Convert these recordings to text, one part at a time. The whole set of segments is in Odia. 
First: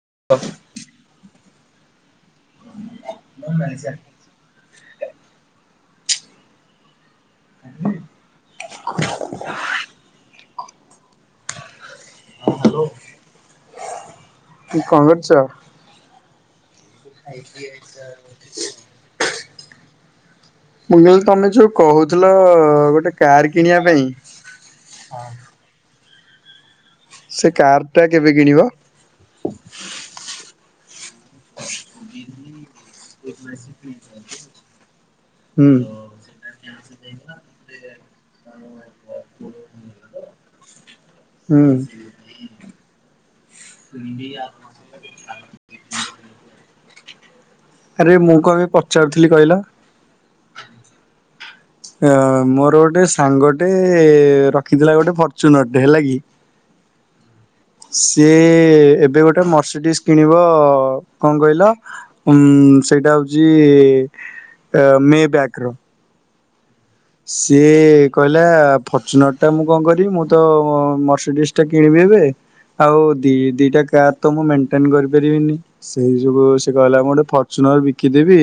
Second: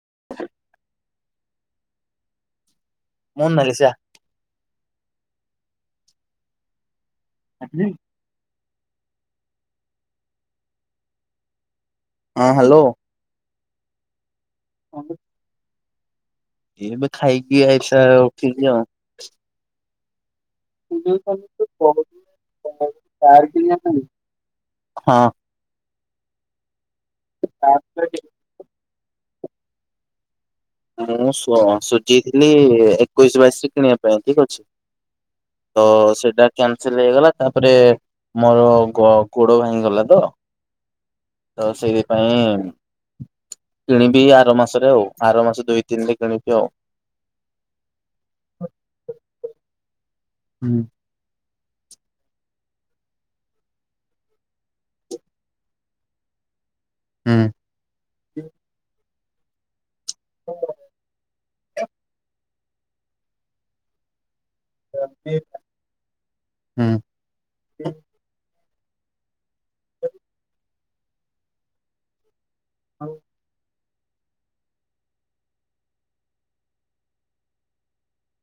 [unintelligible] ମୋନାଲିସା। ଆସିଲେଣି? [unintelligible] ହଁ ହେଲୋ। କି କଣ କରୁଛ? ଏବେ ଖାଇକି ଆଇଶା ଉଠିଲି ଆଉ। ମୁଁ କହିଲି ତମେ ଯୋଉ କହୁଥିଲ ଗୋଟେ କାର କିଣିବା ପାଇଁ ହଁ। ସେ କାର ଟା କେବେ କିଣିବ? ମୁଁ ସୋ ସୁଜିଥିଲି ଏକୋଇଶି ବାଇଶରେ କିଣିବା ପାଇଁ ଠିକ ଅଛି। [inaudible] ହ ସେଇଟା କ୍ୟାନସଲ ହେଇଗଲା ତାପରେ ମୋର ଗୋ ଗୋଡ ଭାଙ୍ଗିଗଲା ତ ତ ହୁଁ ସେଇଥିପାଇଁ କିଣିବି ଆର ମାସରେ ଆଉ ଆର ମାସ ଦୁଇ ତିନରେ କିଣିବି ଆଉ ଆରେ ମୁଁ କଣ ପାଇଁ ପଚାରୁଥିଲି କହିଲ? ହୁଁ। ଅ ମୋର ଗୋଟେ ସାଙ୍ଗଟେ ରଖିଥିଲା ଗୋଟେ ଫର୍ଚୁନରଟେ ହେଲା କି? ହୁଁ। ସିଏ ଏବେ ଗୋଟେ ମର୍ସିଡିସ୍ କିଣିବ। କଣ କହିଲ ଉଁ ସେଇଟା ହଉଛି ମେ ବ୍ୟାକ୍ ର ହୁଁ। ସିଏ କହିଲା ଫର୍ଚୁନର ଟା ମୁଁ କଣ କରିବି। ମୁଁ ତ ମର୍ସିଡିସ୍ ଟା କିଣିବି ଏବେ ଆଉ ଦି ଦିଟା କାର୍ ତ ମୁଁ ମେଣ୍ଟେନ୍ କରିପାରିବିନି। ସେଇ ଯୋଗୁଁ ସେ କହିଲା ମୁଁ ଗୋଟେ ଫର୍ଚୁନର୍ ବିକିଦେବି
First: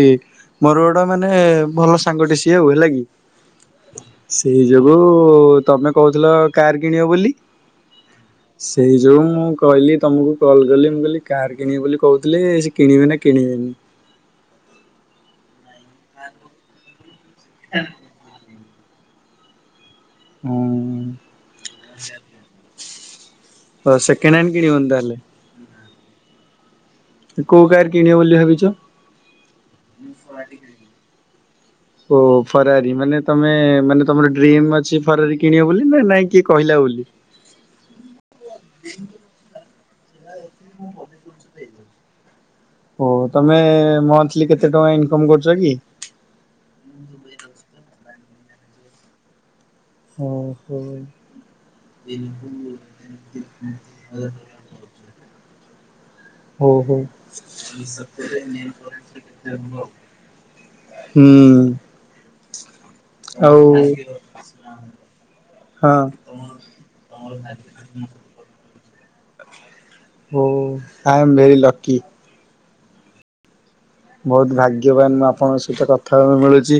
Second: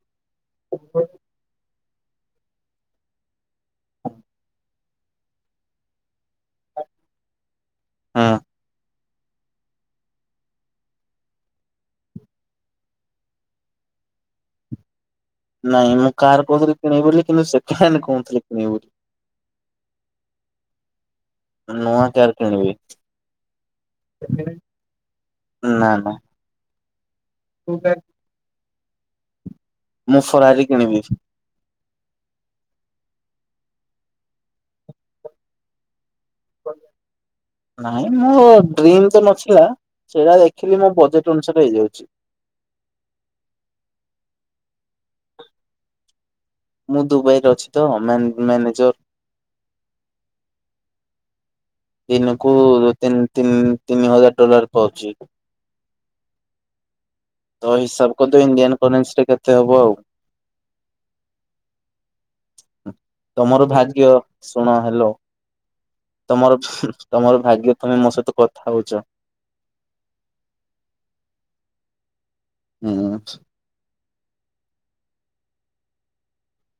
ମୋର ଗୋଟା ମାନେ ଭଲ ସାଙ୍ଗଟି ସିଏ ହେଲା କି। ସେଇ ଯୋଗୁ ତମେ କହୁଥିଲ କାର କିଣିବ ବୋଲି ହୁଁ ସେଇ ଯୋଉଁ ମୁଁ କହିଲି ତମକୁ କଲ୍ କଲି ମୁଁ କହିଲି କାର୍ କିଣିବି ବୋଲି କହୁଥିଲେ। ସେ କିଣିବେ ନା କିଣିବେନି। [inaudible] ନାଇଁ ମୁଁ କାର୍ କହୁଥିଲି କିଣିବ ବୋଲି କିନ୍ତୁ ସେକେଣ୍ଡ ହ୍ୟାଣ୍ଡ କହୁନଥିଲି କିଣିବି ବୋଲି। ହୁଁ। ନୂଆ କାର କିଣିବି। ହ ସେକେଣ୍ଡ ହ୍ୟାଣ୍ଡ କିଣିବନି ତାହେଲେ। ହଁ। କୋଉ କାହାର କିଣିବ ବୋଲି ଭାବିଛ? ମୁଁ ଫରାରୀ କିଣିବି। ଓ ଫରାରି ମାନେ ତମେ ମାନେ ତମର ଡ୍ରିମ ଅଛି ଫରାରୀ କିଣିବ ବୋଲି ନା ନାଇଁ। କିଏ କହିଲା ବୋଲି? ନାଇଁ ମୋ ଡ୍ରି ମ ତ ନଥିଲା ସେଇଟା ଦେଖିଲି ମୋ ବଜେଟ୍ ଅନୁସାରେ ହେଇଯାଉଛି। ଓ ତମେ ମନ୍ଥଲୀ କେତେ ଟଙ୍କା ଇନକମ୍ କରୁଛ କି? ମୁଁ ଦୁବାଇରେ ଅଛି ତ ମ୍ୟାନେଜର। ଓ ହୋ। ଦିନକୁ ତିନି ତିନି ତିନି ହଜାର ଡଲାର ପାଉଛି। ହୋ ହୋ। ତ ହିସାବ କରିଦବ ଇଣ୍ଡିଆନ କରେନ୍ସିରେ କେତେ ହବ ଆଉ। ହୁଁ। ଆଉ ତମର ଭାଗ୍ୟ ଶୁଣ ହାଲୋ। ହଁ ତମର ଭାଗ୍ୟ ତମେ ମୋ ସହିତ କଥା ହଉଚ। Oh I am very lucky. ହୁଁ। ବହୁତ ଭାଗ୍ୟବାନ ମୁଁ ଆପଣଙ୍କ ସହିତ କଥା ହବାକୁ ମିଳୁଚି।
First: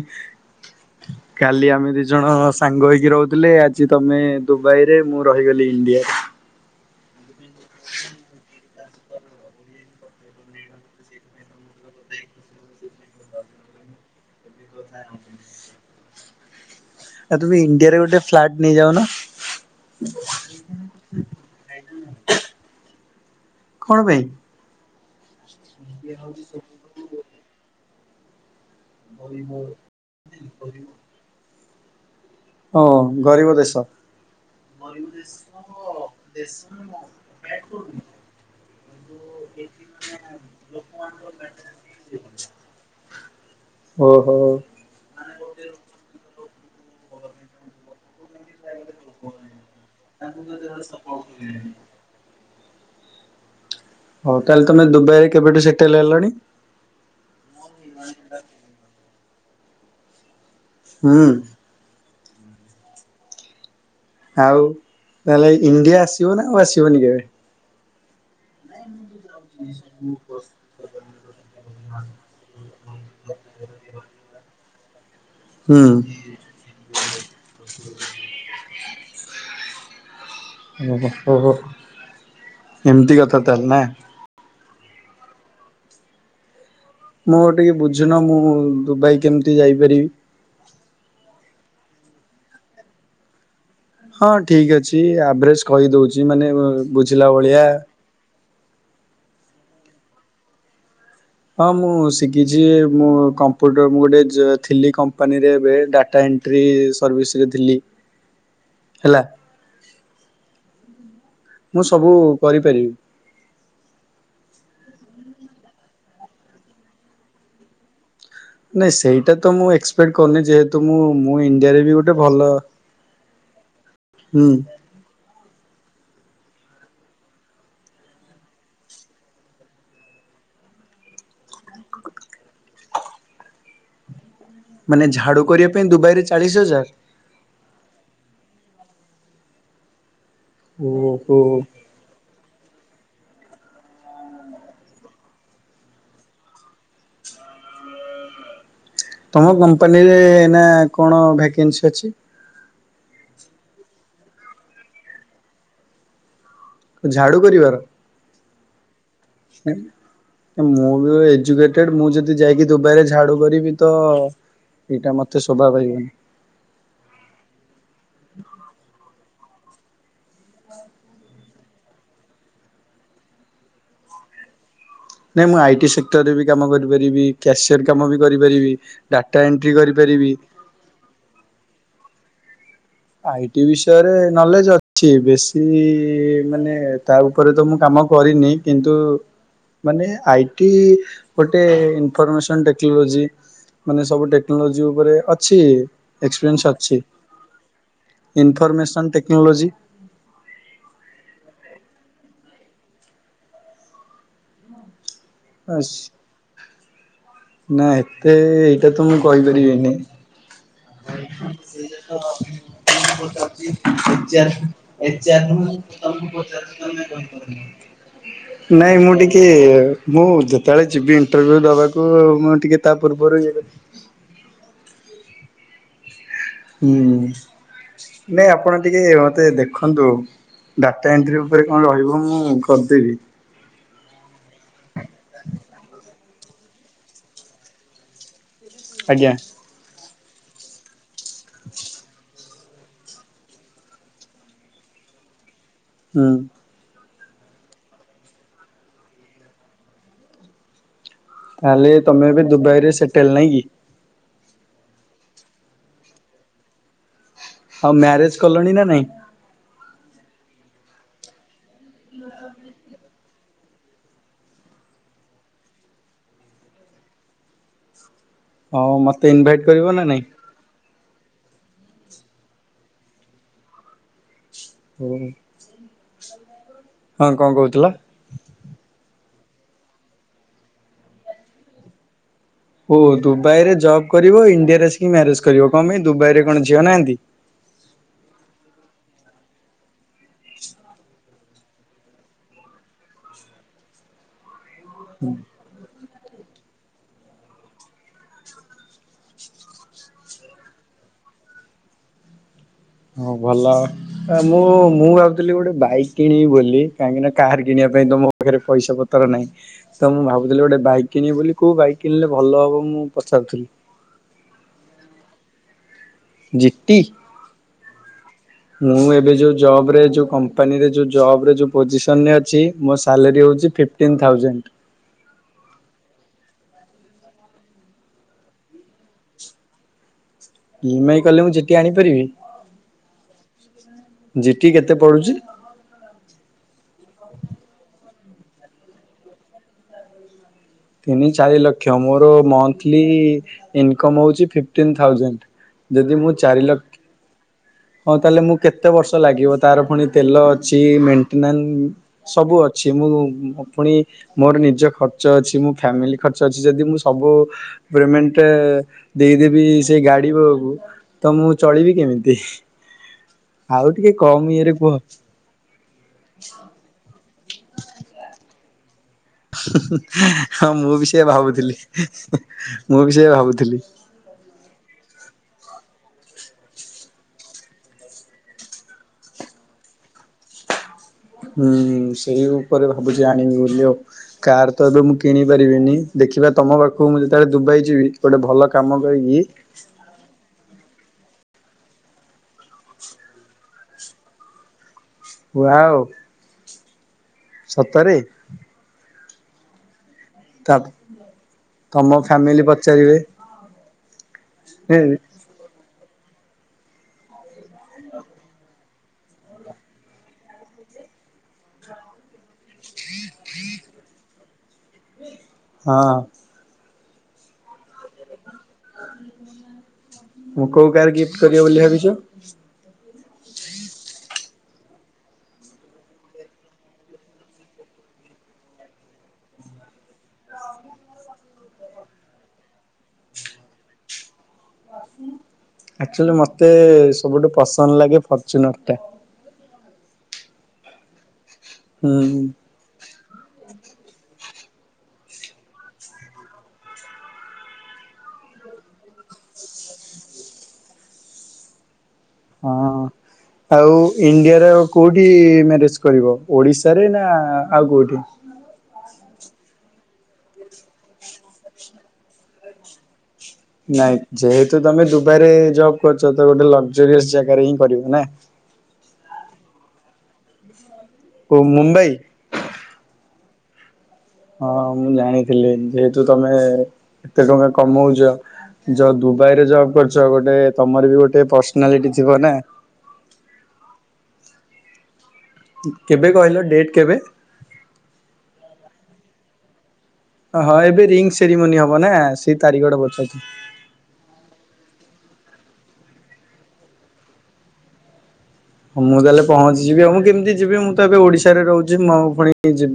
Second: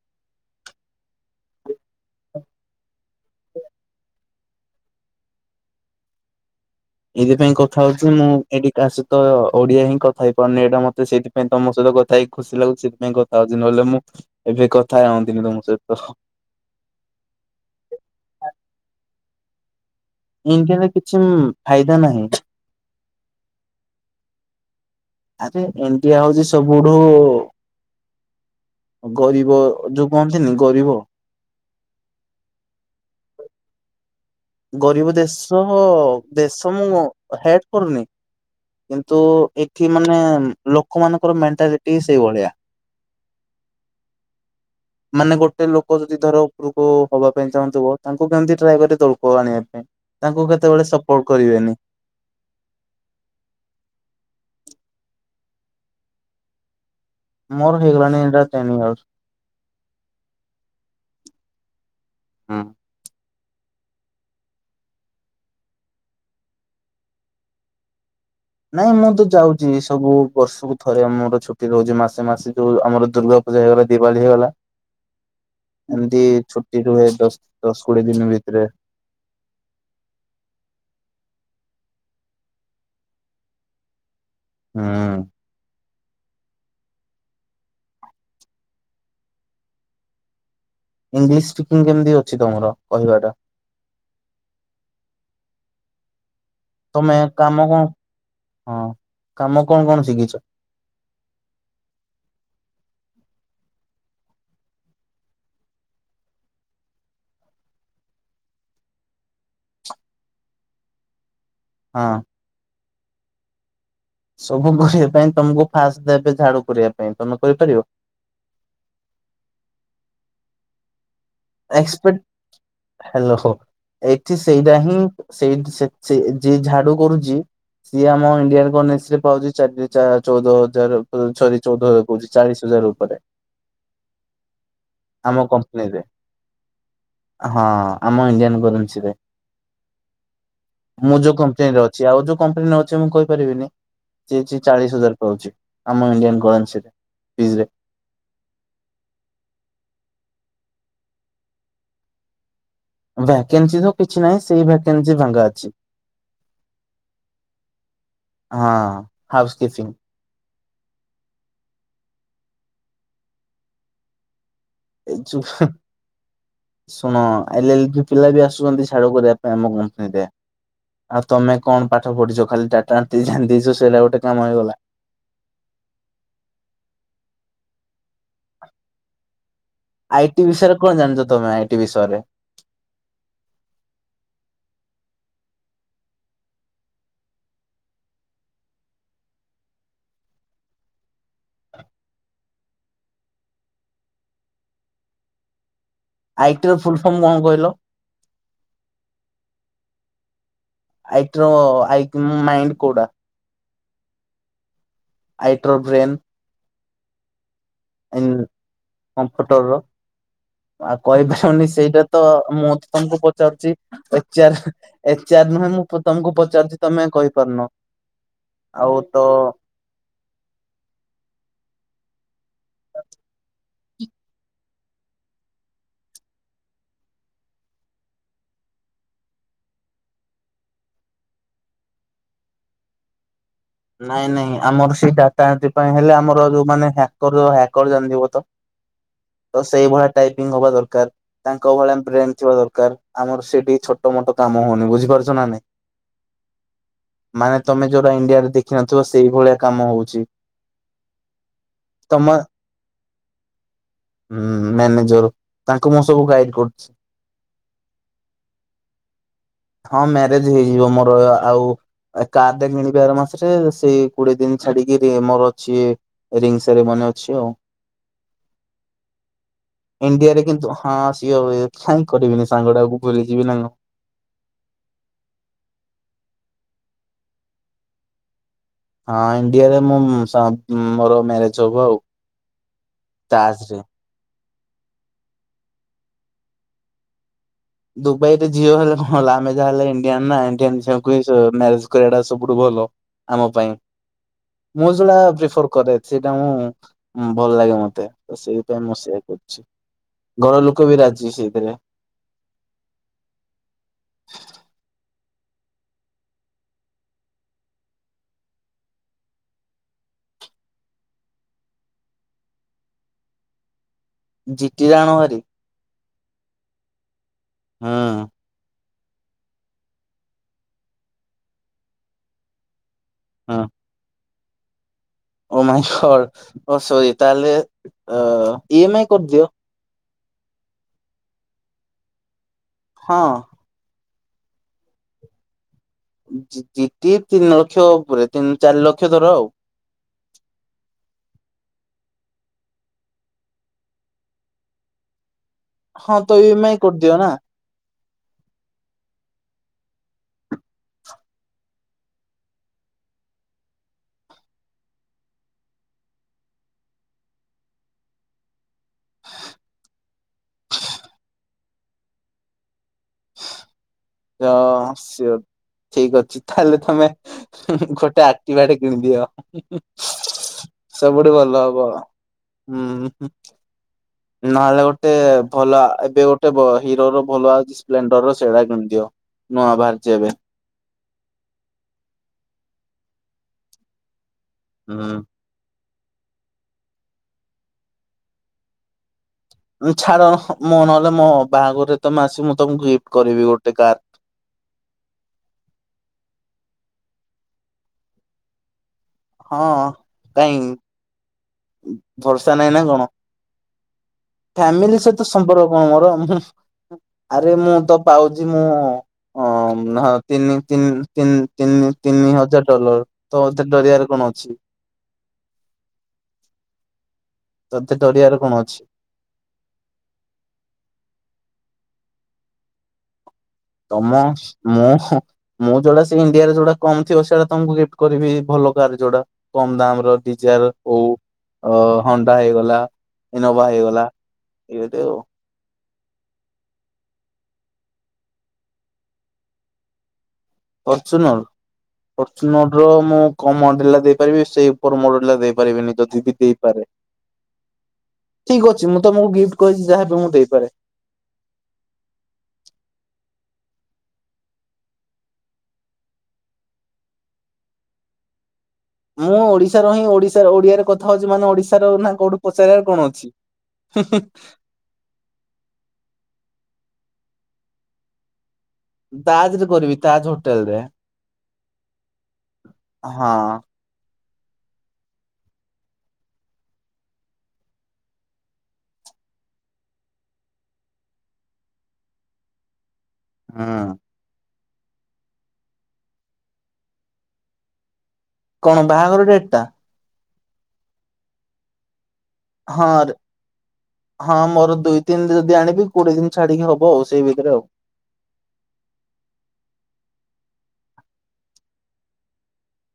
କାଲି ଆମେ ଦି ଜଣ ସାଙ୍ଗ ହେଇକି ରହୁଥିଲେ ଆଜି ତମେ ଦୁବାଇରେ ମୁଁ ରହିଗଲି ଇଣ୍ଡିଆ ଏଇଥିପାଇଁ କଥା ହଉଚି ମୁଁ ଏଠି କାହା ସହିତ ଓଡିଆ ହିଁ କଥା ହେଇପାରୁନି ଏଇଟା ମତେ ସେଥିପାଇଁ ତମ ସହିତ କଥା ହେଇକି ଖୁସି ଲାଗୁଚି ସେଥିପାଇଁ କଥାହଉଚି ନହେଲେ ଲେ ମୁଁ ଏବେ କଥା ହଅନ୍ତିନି ତମ ସହିତ ଆଉ ତୁ ଇଣ୍ଡିଆରେ ଗୋଟେ ଫ୍ଲାଟ ନେଇଯାଉନୁ। ଇଣ୍ଡିଆରେ କିଛି ଫାଇଦା ନାହିଁ। କଣ ପାଇଁ? ଆରେ ଇଣ୍ତିଆ ହଉଚି ସବୁଠୁ ଗରିବ ଯୋଉ କହନ୍ତିନି ଗରିବ ହଁ ଗରିବ ଦେଶ। ଗରିବ ଦେଶ ଦେଶ ମୁଁ ହେଟ କରୁନି। କିନ୍ତୁ ଏଠି ମାନେ ଲୋକମାନଙ୍କର ମେଣ୍ଟାଲିଟି ସେଇଭଳିଆ ଓହୋ। ମାନେ ଗୋଟେ ଲୋକ ଯଦି ଧର ଉପରକୁ ହବା ପାଇଁ ଚାହୁଁଥିବ ତାଙ୍କୁ କେମିତି ଟ୍ରାଏ କରିବେ ତଳକୁ କୁ ଆଣିବା ପାଇଁ ତାଙ୍କୁ କେତେବେଳେ ସପୋର୍ଟ କରିବେନି। ହଉ ତାହଲେ ତମେ ଦୁବାଇରେ କେବେଠୁ ସେଟେଲ ହେଲଣି। ମୋର ହେଇଗଲାଣି ଟେନ୍ ଇୟର୍ସ। ହୁଁ। ହୁଁ। ଆଉ ତାହେଲେ ଇଣ୍ଡିଆ ଆସିବ ନା ଆଉ ଆସିବନି କେବେ? ନାଇଁ ମୁଁ ତ ଯାଉଚି ସବୁ ବର୍ଷକୁ ଥରେ ଆମର ଛୁଟି ରହୁଚି ମାସେ ମାସେ ଯୋଉ ଆମର ଦୁର୍ଗା ପୂଜା ହେଇଗଲା ଦିିବାଲୀ ହେଲା ହୁଁ ଏମିତି ଛୁଟି ରୁହେ ଦଶ ଦଶ କୋଡ଼ିଏ ଦିନ ଭିତରେ ଓହୋ ଓହୋ ଏମିତି କଥା ତାହେଲେ ନା। ହଁ। ମୋର ଟିକେ ବୁଝୁନ ମୁଁ ଦୁବାଇ କେମିତି ଯାଇପାରିବି? ଇଂଲିଶ ସ୍ପିକିଂ କେମିତି ଅଛି ତମର କହିବାର ହଁ ଠିକ ଅଛି ଆଭରେସ୍ କହିଦଉଚି ମାନେ ତମେ ବୁଝିଲା କାମ ଭଳିଆ। କଣ ହଁ କାମ କଣ କଣ ଶିଖିଚ? ହଁ ମୁଁ ଶିଖିଚି ମୁଁ କମ୍ପୁଟର ମୁଁ ଗୋଟେ ଥିଲି କମ୍ପାନୀରେ ଏବେ ଡାଟା ଏନଟ୍ରି ସର୍ଭିସରେ ଥିଲି ହେଲା ମୁଁ ସବୁ ହଁ। କରିପାରିବି। ସବୁ କରିବା ପାଇଁ ତମକୁ ଫାଷ୍ଟ ଦେବେ ଝାଡୁ କରିବା ପାଇଁ ତମେ କରିପାରିବ? ନାଇଁ ସେଇଟା ତ ମୁଁ ଏକ୍ସପେକ୍ଟ କରୁନି ଯେହେତୁ ମୁଁ ମୁଁ ଇଣ୍ଡିଆରେ ବି ଗୋଟେ ଭଲ ଏକ୍ସପେକ୍ଟ ହ୍ୟାଲୋ ଏଠି ହୁଁ। ସେଇଟା ହିଁ ସେଇଟି ସେ ସେ ଯିଏ ଝାଡୁ କରୁଚି ସିଏ ଆମ ଇଣ୍ଡିଆନ କନେସିରେ ପାଉଚି ଚାରି ଚଉଦ ହଜାର ଚ ଚଉଦ ହଜାର କହୁଚି ଚାଳିଶ ହଜାର। ଜର ଉପରେ। [unintelligible] ମାନେ ଝାଡ଼ୁ ଆମ କରିବା ପାଇଁ କମ୍ପାନୀରେ ଦୁବାଇରେ ଚାଳିଶ ହଜାର। ହଁ ଆମ ଇଣ୍ଡିଆନ କରେନ୍ସି ରେ ମୁଁ ଯୋଉ ଓହୋ। କମ୍ପାନୀରେ ଅଛି ଆଉ ଯୋଉ କମ୍ପାନୀରେ ଅ ମୁଁ କହିପାରିବିନି। ସେ ଚାଳିଶ ହଜାର ପାଉଛି ଆମ ଇଣ୍ଡିଆନ କରନ୍ସୀରେ ରୁପିଜିରେ। ତମ କମ୍ପାନୀରେ ଏନା କଣ ଭାକେନ୍ସି ଅଛି। ଭାକେନ୍ସି ତ କିଛି ନାହିଁ ସେଇ ଭାକେନ୍ସି ଫାଙ୍କା ଅଛି। ଝାଡୁ କରିବାର। ହଁ ହାଉସ୍ କିପିଂ। ମୁଁ ବି ଏଜୁକେଟେଡ ମୁଁ ଯଦି ଯାଇକି ଦୁବାଇରେ ଝାଡୁ କରିବି ତ। ଏଇଟା ଏ ମତେ ଯୋଉ ଶୋଭା ପାଇବନି। ଶୁଣ ଆଇ ଆଇଟି ପିଲା ବି ଆସୁଛନ୍ତି ଛାଡୁ କରିବା ଆମ କମ୍ପାନୀରେ ଆଉ ତମେ କଣ ପାଠ ପଢିଛ ଖାଲି ଟାଟା ଏଣ୍ଟ୍ରି ଜାଣିଦେଇଛ ସେଇଟା ଗୋଟେ କାମ ହେଇଗଲା। ନାଇଁ ମୁଁ ଆଇଟି ସେକ୍ଟରରେ ବି କାମ କରିପାରିବି କ୍ୟାସିୟର କାମ ବି କରିପାରିବି ଡାଟା ଏଣ୍ଟ ଆଇ ଟି ବିଷୟରେ କଣ ଜାଣିଛ ତମେ ଆଇଟି ବିଷୟରେ? ଆଇଟି ବିଷୟରେ ନଲେଜ ଅଛି ବେଶୀ ମାନେ ତା ଉପରେ ତ ମୁଁ କାମ ମ କରିନି କିନ୍ତୁ ମାନେ ଆଇଟି ଗୋଟେ ଇନଫର୍ମେସନ ଟେକ୍ନୋଲୋଜି ମାନେ ସବୁ ଟେକ୍ନୋଲୋଜି ଉପରେ ଅଛି ଆଇ ଟି ର ଫୁଲ ଫର୍ମ କଣ କହିଲ? Information technology. ଆଇ ଟି ର ଆଇ କ୍ୟୁ ମାଇଣ୍ଡ କୋଉଟା? ବାସ୍ ଆଇଟ୍ରୋବ୍ରେନ୍। ନା ଏତେ ଏଇଟା ତ ମୁଁ କମ୍ପ୍ୟୁଟର ର କହିପାରିବିନି। ଆଉ [unintelligible] ଏଚ କହିପାରିବନି ସେଇଟା ତ ଆର୍ ମୁଁ ତ ତମକୁ ପଚାରୁଛି H R H H R ଆର୍। [unintelligible] ନୁହେଁ ମୁଁ ତମକୁ ପଚାରୁଛି ତମେ କହିପାରୁନ ଆଉ ନାଇଁ ମୁଁ ତ ଟିକେ ମୁଁ ଯେତେବେଳେ ଯିବି ଇଣ୍ଟରଭି୍ୟୁ ଦବାକୁ କୁ ମୁଁ ଟିକେ ତା ପୂର୍ବରୁ ଇଏ କରି ହୁଁ ନାଇଁ ଆପଣ ଟିକେ ମତେ ଦେଖନ୍ତୁ। ଡାଟା ଏଣ୍ଟ୍ରି ଉପରେ କଣ ରହିବ ମୁଁ କରିଦେବି। ନାଇଁ ନାଇଁ ଆମର ସେଇ ଡାଟା ଏଣ୍ଟ୍ରି ପାଇଁ ହେଲେ ଆମର ଯୋଉମାନେ ହ୍ୟାକର ହ୍ୟାକର ଜାଣିିଥିବ ତ? ଆଜ୍ଞା ତ ସେଇଭଳିଆ ଟାଇପିଙ୍ଗ ହବା ଦରକାର ତାଙ୍କ ଭଳିଆ ବ୍ରେନ ଥିବା ଦରକାର ଆମର ସେଇଠି ଛୋଟ ମୋଟ କାମ ହଉନି ବୁଝିପାରୁଛ ନା ନାଇଁ। ହୁଁ। ମାନେ ତମେ ଯଉରା ଇଣ୍ଡିଆରେ ଦେଖିନଥିବ ସେଇଭଳିଆ କାମ ହଉଛି। ତାହେଲେ ତମେ ଏବେ ଦୁବାଇ ରେ ସେଟେଲ ନାଇଁ କି? ହୁଁ ମ୍ୟାନେଜର ତାଙ୍କୁ ମୁଁ ସବୁ ଗାଇଡ କରୁଛି। ଆଉ ମ୍ୟାରେଜ କଲଣି ନା ନାଇଁ? ହଁ ମ୍ୟାରେଜ ହେଇଯିବ ମୋର ଆଉ କାର ଟେ କିଣିବି ଆର ମାସ ସେ ସେଇ କୋଡିଏ ଦିନ ଛାଡିକି ରି ମୋର ଅଛି ରିଙ୍ଗ ସେରିମନି ଅଛି ଆଉ। ହଁ ମତେ ଇନଭାଇଟ୍ କରିବ ନା ନାଇଁ? ଇଣ୍ଡିଆ ରେ କିନ୍ତୁ ହଁ [unintelligible] ଖାଇଁ କରିବିନି ସାଙ୍ଗଟାକୁ ଭୁଲି ଯିବି ନା କଣ । ହୁଁ। ହଁ କଣ କହୁଥିଲା? ହଁ ଇଣ୍ଡିଆରେ ମୁଁ ସା ମୋର ମ୍ୟାରେଜ ହବ ଆଉ। ଓ ଦୁବାଇରେ ତାଜରେ। ଜବ କରିବ ଇନ୍ ଣ୍ଡିଆ ଆସିକି ମ୍ୟାରେଜ କରିବ କଣ ପାଇଁ ଦୁବାଇରେ କଣ ଝିଅ ନାହାନ୍ତି? ଦୁବାଇରେ ଝିଅ ହେଲେ କଣ ହେଲା ଆମେ ଯାହା ହେଲେ ଇଣ୍ଡିଆନ୍ ନା ଇଣ୍ଡିଆନ ଝିଅଙ୍କୁ ହିଁ ଶ୍ ମ୍ୟାରେଜ କରିବା ଟା ସବୁଠୁ ଭ ଭଲ ଆମ ପାଇଁ। [inaudible] ମୁଁ ସେଇଟା ପ୍ରିଫର କରେ। ସେଇଟା ମୁଁ ଭଲ ଲାଗେ ମତେ ତ ସେଇଥିପାଇଁ ମୁଁ ସେୟା କରୁଛି। ଘରଲୋକ ବି ରାଜି ସେଇଥିରେ। ହଁ ଭଲ ଆ ମୁଁ ମୁଁ ଭାବୁଥିଲି ଗୋଟେ ବାଇକ୍ କିଣିବି ବୋଲି କାହିଁକି ନା କାର କିଣିବା ପାଇଁ ତ ମୋ ପାଖରେ ପଇସା ପତର୍ ନାହିଁ ତ ମୁଁ ଭାବୁଥିଲି ଗୋଟେ ବାଇକ୍ କିଣିବି ବୋଲି କୋଉ ବାଇକ୍ କିଣିଲେ ଭଲ ହବ ମୁଁ ପଚାରୁଥିଲି ଜିଟି୍ ଟା ଆଣ ଭେରି। ଜିଟି୍? ହୁଁ ମୁଁ ଏବେ ଯୋଉ ଜଵ୍ ରେ ଯୋଉ କମ୍ପାନୀରେ ଯୋଉ ଜବ୍ ରେ ଯୋଉ ପୋଜିସନ୍ ରେ ଅଛି ମୋ ସ ସାଲେରୀ ହୁଁ ହଉଛି fifteen thousand. Oh my god oh sorry ତାହେଲେ ଅ ଇ ଏମ୍ ଆଇ କରିଦିଅ। ଇ ଏମ୍ ଆଇ କଲେ ମୁଁ ଜିଟି୍ ଆଣିପାରିବି? ହଁ [inaudible] ଜିଟି କେତେ ପଡୁଛି ଜିଟି ତିନି ଲକ୍ଷ ଉପରେ ତିନି ଚାରି ଲକ୍ଷ ଧର ଆଉ ତିନି ଚାରି ଲକ୍ଷ ମୋର ମନ୍ଥଲି ଇନକମ୍ ହଉଛି ଫିଫ୍ଟିନ୍ ଥାଉଜେଣ୍ଟ୍। ହଁ ଯଦି ମୁଁ ତ ଇ ଏମ ଚାରି ଆଇ ଲକ୍ କରିଦିଅ ନା ହଁ ତାହଲେ ମୁଁ କେତେ ବର୍ଷ ଲାଗିବ ତାର ପୁଣି ତେଲ ଅଛି ମେଣ୍ଟେନାଁସ ସବୁ ଅଛି--? ଛି ମୁଁ ପୁଣି ମୋର ନିଜ ଖର୍ଚ୍ଚ ଅଛି ମୋ ଫ୍ୟାମିଲି ଖର୍ଚ୍ଚ ଅଛି ଯଦି ମୁଁ ସବୁ ପେମେଣ୍ଟ ଦେଇଦେବି ସେଇ ଗାଡି କକୁ ତ ମୁଁ ଚଳିବି କେମିତି? ଆଉ ଟିକେ କମ ଇଏରେ ତ--ଅ- କୁହ ସିଓର୍ ଠିକ ଅଛି ତାହେଲେ ତମେ ଗୋଟେ ଆକ୍ଟିବା ବା ଟେ କିଣିଦିଅ ହଁ ମୁଁ ବି ସେୟା ସବୁଠୁ ଭଲ ଭାବୁଥିଲି। ହବ ମୁଁ ବି ହୁଁ ସେୟା ଭାବୁଥିଲି। ନହେଲେ ଗୋଟେ ଭଲ ଏବେ ଗୋଟେ ବ ହିରୋ ର ଭଲ ସ୍ପେଣ୍ଡର୍ ର ସେଇଟା କିଣିଦିଅ। ନୂଆ ବାହାରିଛି ଏବେ ହୁଁ ସେଇ ଉପରେ ଭାବୁଛି ଆଣିବି ବୋଲି ଆଉ କାର୍ ତ ଏବେ ମୁଁ କିଣି ପାରିବିନି ଦେଖିବା ତମ ପାଖକୁ ମୁଁ ଯେତେବେଳେ ଦୁବାଇ ଯିବି ଗୋଟେ ଭଲ କାମ କରିକି ଚ୍ଛାଡ଼ ମୁଁ [unintelligible] ମ ବାହାଘର ରେ ତମେ ଆସି ମୁଁ ତମକୁ ଗିଫ୍ଟ କରିବି ଗୋଟେ କାର୍। ୱାଓ ସତରେ ! ହଁ କାଇଁ ତମ ଭରଷା ଫ୍ୟାମିଲି ନାାଇଁ ନା କଣ? ପଚାରିବେ ଫ୍ୟାମିଲି ହଁ ସହିତ ସମ୍ପର୍କ କଣ ମୋର? ମୁ ଆରେ ମୁଁ ତ ପାଉଛି ମୁଁ ଅ ହ [inaudible] ହଁ ତିନି ତିନ୍ ତିନ୍ ତିନି ତିନି ହଜାର ଡଲର୍ ତ ମୋତେ ଡରିିବାରେ କଣ ଅଛି? [inaudible] ହଁ। ତୋତେ ଡରିଆର କଣ ଅ [inaudible] ମୁଁ କୋଉ କାର୍ ଗିଫ୍ଟ କରିବ ବୋଲି ଭାବିଚ୍ ତମ ମୁଁ ମୁଁ ଯୋଉଟା ସେ ଇଣ୍ଡିଆରେ ଯୋଉଟା କମ ଥିବ ସେଇଟା ତମକୁ ଗିଫ୍ଟ କରିବି ଭଲ ଯୋଉଟା କମ ଦାମ ର ଡିଜର ହଉ [unintelligible] ଅ ହୋଣ୍ଡା ହେଇଗଲା, ଇନୋଭା ହେଇଗଲା ଏମିତି ଆଉ ଆକଚୁଆଲି ମତେ ସବୁଠୁ ପସନ୍ଦ ଲାଗେ ଫର୍ଚୁନର ଟା। ଫରଚୁନର୍ ହୁଁ ଫରଚୂନର୍ ର ମୁଁ କମ୍ ମଡେଲା ଦେଇପାରିବି ସେଇ ଉପର ମଡେଲା ଦେଇପାରିବିନି ଯଦି ବି ଦେଇପାରେ। ଠିକ୍ ଅଛି ମୁଁ ତମକୁ ଗିଫ୍ଟ କହିଛି ଯାହାବି ମୁଁ ଦେଇପାରେ। ହଁ ଆଉ ଇଣ୍ଡିଆର କୋଉଠି ମ୍ୟାରେଜ କରିବ ଓଡିଶା ରେ ନା ଆଉ କୋଉଠି? ମୁଁ ଓଡିଶାର ହିଁ ଓଡିଶାର ଓଡିଆରେ କଥା ହଉଛି ମାନେ ଓଡିଶାର ନା କୋଉଠୁ ପଚାରିଆର କଣ ଅଛି? ନାଇଁ ଯେହେତୁ ତମେ ଦୁବାଇରେ ଜବ୍ କରୁଛ ତ ଗୋଟେ ଲଗ ଜୋରିଅସ୍ ଜାଗାରେ ହିଁ କରିବ ନା ତାଜ୍ ରେ କରିବି ତାଜ ହୋଟେଲ ରେ। ଓ ମୁମ୍ବାଇ ହଁ ହଁ ମୁଁ ଜାଣିଥିଲି ଯେହେତୁ ତମେ କେତେ ଟଙ୍କା କମଉଛ ଯ ଦୁବାଇରେ ଜବ୍ କରୁଛ ଗୋଟେ ତମର ବି ଗୋଟେ ପର୍ସନାଲିଟି ଥିବ ନା ହଁ କେବେ କହିଲ ଡେଟ୍ କେବେ କଣ ବାହାଘର ଡେଟ୍ ଟା ହଁ ଏବେ ରିଙ୍ଗ ସେରିମନି ହବ ନା ସେଇ ତାରିଖ ଟା ହଁରେ ପଚାରୁଛି। ହଁ ମୋର ଦୁଇ ତିନ ଯଦି ଆଣିବି କୋଡିଏ ଦିନ ଛାଡିକି ହବ ଆଉ ସେଇ ଭିତରେ ଆଉ ମୁଁ ତାହେଲେ ପହଞ୍ଚିଯିବି ଆଉ ମୁଁ କିମିତି ଯିବି ମୁଁ ତ ଏବେ ଓଡିଶାରେ ରହୁଛି ମୁ ଆଉ ପୁଣି ଯିବି ।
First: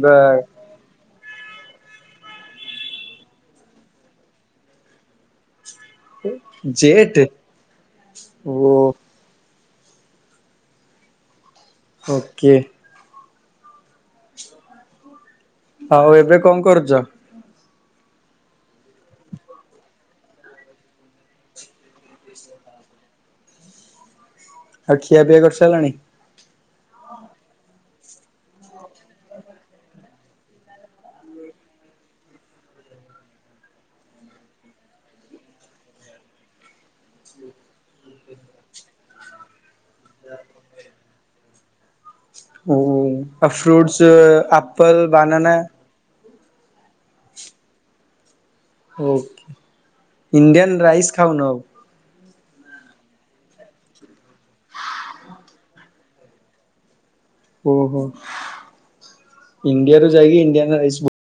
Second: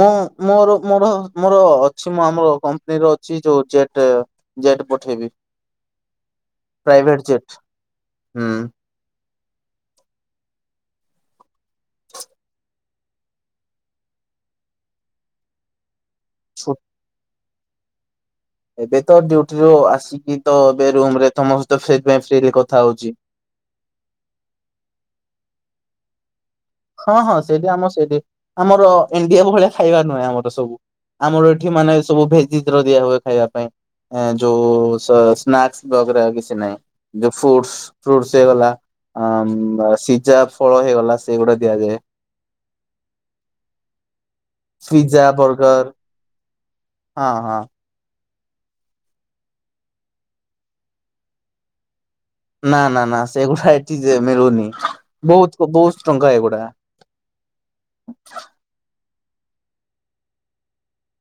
ମୁଁ ମୋର ମୋର ମୋର । ମୁଁ ଆମର କମ୍ପାନୀର ଅଛି ଯୋଉ ଜେଟ୍ ଜେଟ ପଠେଇବି । ଜେଟ୍ ପ୍ରାଇଭେଟ ଜେଟ ହୁଁ ଓ । ଓକେ । ଆଉ ଏବେ କଣ ଛୁ କରୁଚା । ଏବେ ତ ଡ୍ୟୁଟିରୁ ଆସିକି ତ ଏବେ ରୁମ ରେ ତମ ସହିତ ସେଇତି ପାଇଁ ଫ୍ରୀଲୀ କଥା ହଉଛି । ଆଉ ଖିଆ ପିଆ କରିସାଇଲଣି । ହଁ ହଁ ସେଇଠି ଆମର ସେଇଠି ଆମର ଇଣ୍ଡିଆ ଭଳିଆ ଖାଇବା ନୁହେଁ ଆମର ସବୁ । ଆମର ଏଠି ମାନେ ସବୁ ଭେଜିତର ଦିଆ ହୁଏ ଖାଇବା ପାଇଁ । ଏ ଯୋଉ ସ୍ନାକ୍ସ ବଗେରା ଆଉ କିଛି ନାହିଁ ଯଉ ଫୁଟ୍ସ ଫ୍ରୁଟ୍ସ ହେଇଗଲା । ଅ ସିଝା ଫଳ ହେଇଗଲା ସେଗୁଡା ଦିଆଯାଏ । ଓ ଆ ଫ୍ରୁଟ୍ସ । ପିଜ୍ଜା ବର୍ଗର ହଁ ହଁ। ଓକେ ଇଣ୍ଡିଆନ୍ ରାଇସ ଖାଉନ ଆଉ । ନା ନା ନା ସେଗୁଡା ଏଠି ମିଳୁନି ବହୁତ ବହୁତ ଟଙ୍କା ଏଗୁଡା । ଓହୋ ଇଣ୍ଡିଆ ରୁ ଯାଇକି ଇଣ୍ଡିଆନ ରାଇସ